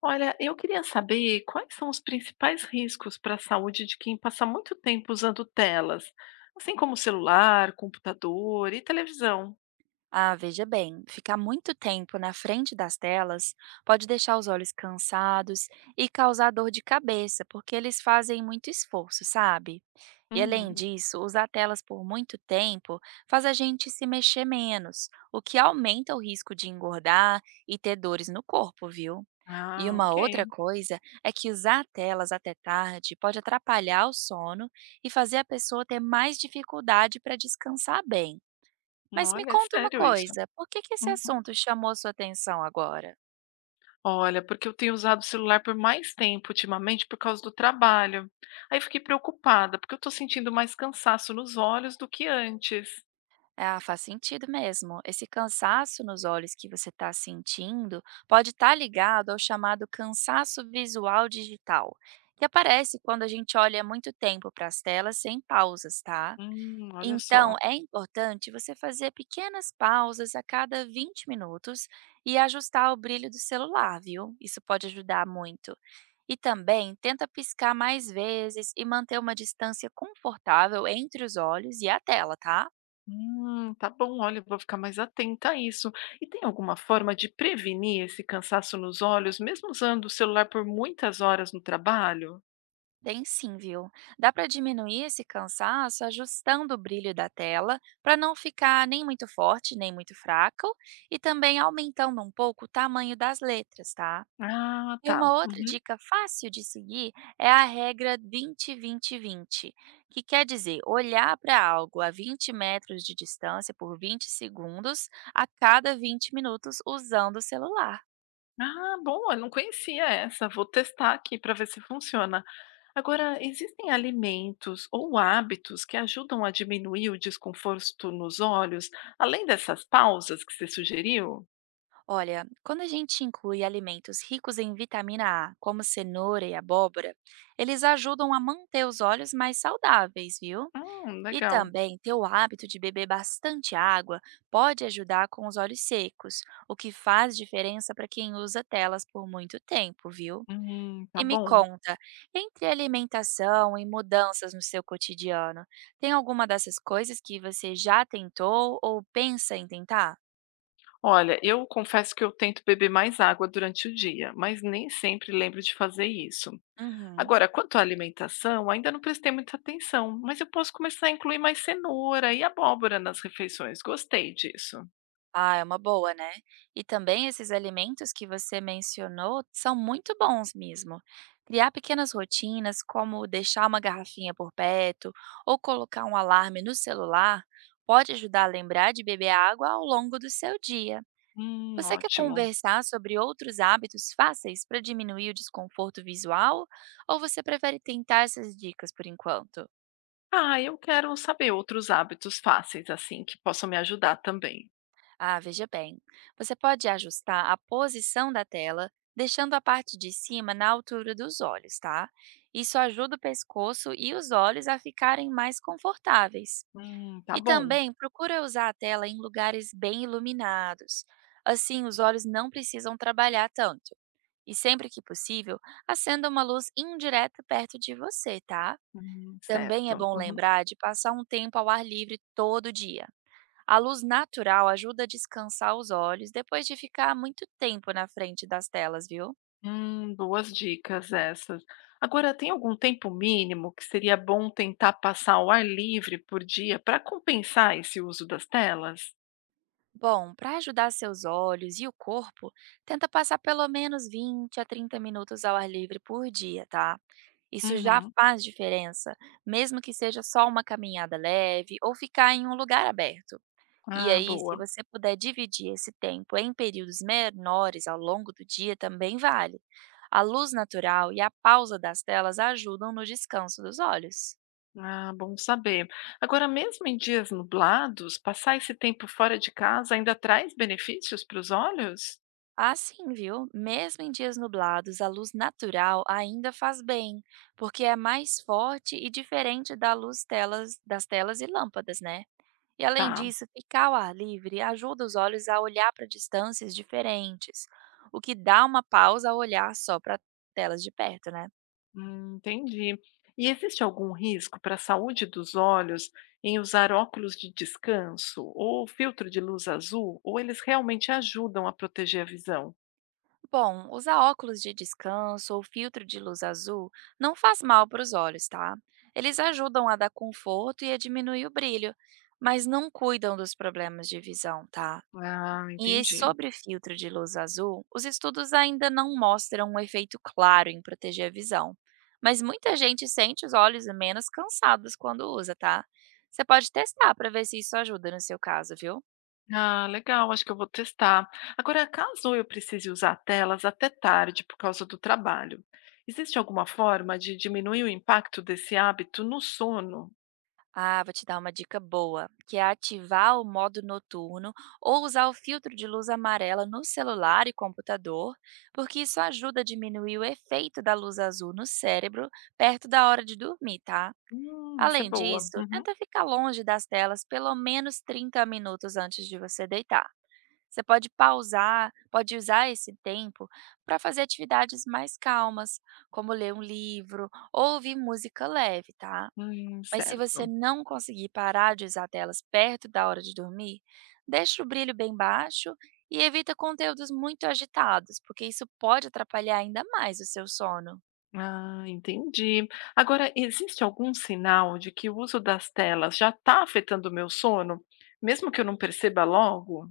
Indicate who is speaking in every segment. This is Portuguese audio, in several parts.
Speaker 1: Olha, eu queria saber quais são os principais riscos para a saúde de quem passa muito tempo usando telas, assim como celular, computador e televisão.
Speaker 2: Ah, veja bem, ficar muito tempo na frente das telas pode deixar os olhos cansados e causar dor de cabeça, porque eles fazem muito esforço, sabe? E além
Speaker 1: Uhum.
Speaker 2: disso, usar telas por muito tempo faz a gente se mexer menos, o que aumenta o risco de engordar e ter dores no corpo, viu? E
Speaker 1: Ah,
Speaker 2: uma
Speaker 1: ok.
Speaker 2: outra coisa é que usar telas até tarde pode atrapalhar o sono e fazer a pessoa ter mais dificuldade para descansar bem. Mas me
Speaker 1: Olha, é
Speaker 2: conta uma
Speaker 1: sério isso.
Speaker 2: coisa, por que que esse
Speaker 1: Uhum.
Speaker 2: assunto chamou sua atenção agora?
Speaker 1: Olha, porque eu tenho usado o celular por mais tempo ultimamente por causa do trabalho. Aí eu fiquei preocupada, porque eu estou sentindo mais cansaço nos olhos do que antes.
Speaker 2: Ah, faz sentido mesmo. Esse cansaço nos olhos que você está sentindo pode estar ligado ao chamado cansaço visual digital, que aparece quando a gente olha muito tempo para as telas sem pausas, tá?
Speaker 1: Olha
Speaker 2: Então,
Speaker 1: só.
Speaker 2: é importante você fazer pequenas pausas a cada 20 minutos e ajustar o brilho do celular, viu? Isso pode ajudar muito. E também tenta piscar mais vezes e manter uma distância confortável entre os olhos e a tela, tá?
Speaker 1: Tá bom, olha, eu vou ficar mais atenta a isso. E tem alguma forma de prevenir esse cansaço nos olhos, mesmo usando o celular por muitas horas no trabalho?
Speaker 2: Tem sim, viu? Dá para diminuir esse cansaço ajustando o brilho da tela para não ficar nem muito forte, nem muito fraco, e também aumentando um pouco o tamanho das letras, tá?
Speaker 1: Ah,
Speaker 2: E
Speaker 1: tá.
Speaker 2: uma outra
Speaker 1: Uhum.
Speaker 2: dica fácil de seguir é a regra 20-20-20, que quer dizer olhar para algo a 20 metros de distância por 20 segundos a cada 20 minutos usando o celular.
Speaker 1: Ah, bom, eu não conhecia essa. Vou testar aqui para ver se funciona. Agora, existem alimentos ou hábitos que ajudam a diminuir o desconforto nos olhos, além dessas pausas que você sugeriu?
Speaker 2: Olha, quando a gente inclui alimentos ricos em vitamina A, como cenoura e abóbora, eles ajudam a manter os olhos mais saudáveis, viu? E
Speaker 1: Legal.
Speaker 2: também ter o hábito de beber bastante água pode ajudar com os olhos secos, o que faz diferença para quem usa telas por muito tempo, viu?
Speaker 1: Tá
Speaker 2: E me
Speaker 1: bom.
Speaker 2: conta, entre alimentação e mudanças no seu cotidiano, tem alguma dessas coisas que você já tentou ou pensa em tentar?
Speaker 1: Olha, eu confesso que eu tento beber mais água durante o dia, mas nem sempre lembro de fazer isso.
Speaker 2: Uhum.
Speaker 1: Agora, quanto à alimentação, ainda não prestei muita atenção, mas eu posso começar a incluir mais cenoura e abóbora nas refeições. Gostei disso.
Speaker 2: Ah, é uma boa, né? E também esses alimentos que você mencionou são muito bons mesmo. Criar pequenas rotinas, como deixar uma garrafinha por perto ou colocar um alarme no celular, pode ajudar a lembrar de beber água ao longo do seu dia. Você quer
Speaker 1: Ótimo.
Speaker 2: conversar sobre outros hábitos fáceis para diminuir o desconforto visual ou você prefere tentar essas dicas por enquanto?
Speaker 1: Ah, eu quero saber outros hábitos fáceis, assim, que possam me ajudar também.
Speaker 2: Ah, veja bem. Você pode ajustar a posição da tela, deixando a parte de cima na altura dos olhos, tá? Isso ajuda o pescoço e os olhos a ficarem mais confortáveis.
Speaker 1: Tá
Speaker 2: E
Speaker 1: bom.
Speaker 2: também procura usar a tela em lugares bem iluminados. Assim, os olhos não precisam trabalhar tanto. E sempre que possível, acenda uma luz indireta perto de você, tá? Também é
Speaker 1: Certo.
Speaker 2: bom
Speaker 1: Uhum.
Speaker 2: lembrar de passar um tempo ao ar livre todo dia a luz natural ajuda a descansar os olhos depois de ficar muito tempo na frente das telas, viu?
Speaker 1: Boas dicas essas. Agora, tem algum tempo mínimo que seria bom tentar passar ao ar livre por dia para compensar esse uso das telas?
Speaker 2: Bom, para ajudar seus olhos e o corpo, tenta passar pelo menos 20 a 30 minutos ao ar livre por dia, tá? Isso já
Speaker 1: Uhum.
Speaker 2: faz diferença, mesmo que seja só uma caminhada leve ou ficar em um lugar aberto. E
Speaker 1: Ah,
Speaker 2: aí, se
Speaker 1: boa.
Speaker 2: você puder dividir esse tempo em períodos menores ao longo do dia, também vale. A luz natural e a pausa das telas ajudam no descanso dos olhos.
Speaker 1: Ah, bom saber. Agora, mesmo em dias nublados, passar esse tempo fora de casa ainda traz benefícios para os olhos?
Speaker 2: Assim, viu? Mesmo em dias nublados, a luz natural ainda faz bem, porque é mais forte e diferente da luz das telas e lâmpadas, né? E além
Speaker 1: Tá.
Speaker 2: disso, ficar ao ar livre ajuda os olhos a olhar para distâncias diferentes, o que dá uma pausa ao olhar só para telas de perto, né?
Speaker 1: Entendi. E existe algum risco para a saúde dos olhos em usar óculos de descanso ou filtro de luz azul, ou eles realmente ajudam a proteger a visão?
Speaker 2: Bom, usar óculos de descanso ou filtro de luz azul não faz mal para os olhos, tá? Eles ajudam a dar conforto e a diminuir o brilho, mas não cuidam dos problemas de visão, tá?
Speaker 1: Ah, entendi.
Speaker 2: Sobre filtro de luz azul, os estudos ainda não mostram um efeito claro em proteger a visão, mas muita gente sente os olhos menos cansados quando usa, tá? Você pode testar para ver se isso ajuda no seu caso, viu?
Speaker 1: Ah, legal, acho que eu vou testar. Agora, caso eu precise usar telas até tarde por causa do trabalho, existe alguma forma de diminuir o impacto desse hábito no sono?
Speaker 2: Ah, vou te dar uma dica boa, que é ativar o modo noturno ou usar o filtro de luz amarela no celular e computador, porque isso ajuda a diminuir o efeito da luz azul no cérebro perto da hora de dormir, tá?
Speaker 1: Essa é
Speaker 2: Além
Speaker 1: boa.
Speaker 2: disso,
Speaker 1: Uhum.
Speaker 2: tenta ficar longe das telas pelo menos 30 minutos antes de você deitar. Você pode pausar, pode usar esse tempo para fazer atividades mais calmas, como ler um livro ou ouvir música leve, tá? Mas se você
Speaker 1: Certo.
Speaker 2: não conseguir parar de usar telas perto da hora de dormir, deixa o brilho bem baixo e evita conteúdos muito agitados, porque isso pode atrapalhar ainda mais o seu sono.
Speaker 1: Ah, entendi. Agora, existe algum sinal de que o uso das telas já está afetando o meu sono, mesmo que eu não perceba logo?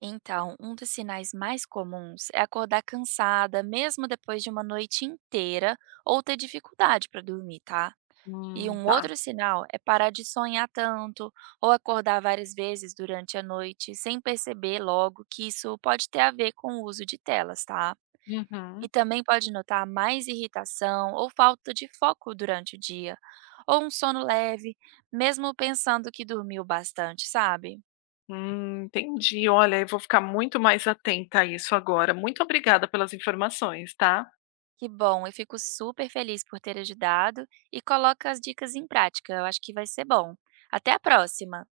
Speaker 2: Então, um dos sinais mais comuns é acordar cansada, mesmo depois de uma noite inteira, ou ter dificuldade para dormir, tá? E um
Speaker 1: Tá.
Speaker 2: outro sinal é parar de sonhar tanto ou acordar várias vezes durante a noite sem perceber logo que isso pode ter a ver com o uso de telas, tá? E
Speaker 1: Uhum.
Speaker 2: também pode notar mais irritação ou falta de foco durante o dia, ou um sono leve, mesmo pensando que dormiu bastante, sabe?
Speaker 1: Entendi. Olha, eu vou ficar muito mais atenta a isso agora. Muito obrigada pelas informações, tá?
Speaker 2: Que bom, eu fico super feliz por ter ajudado e coloca as dicas em prática. Eu acho que vai ser bom. Até a próxima!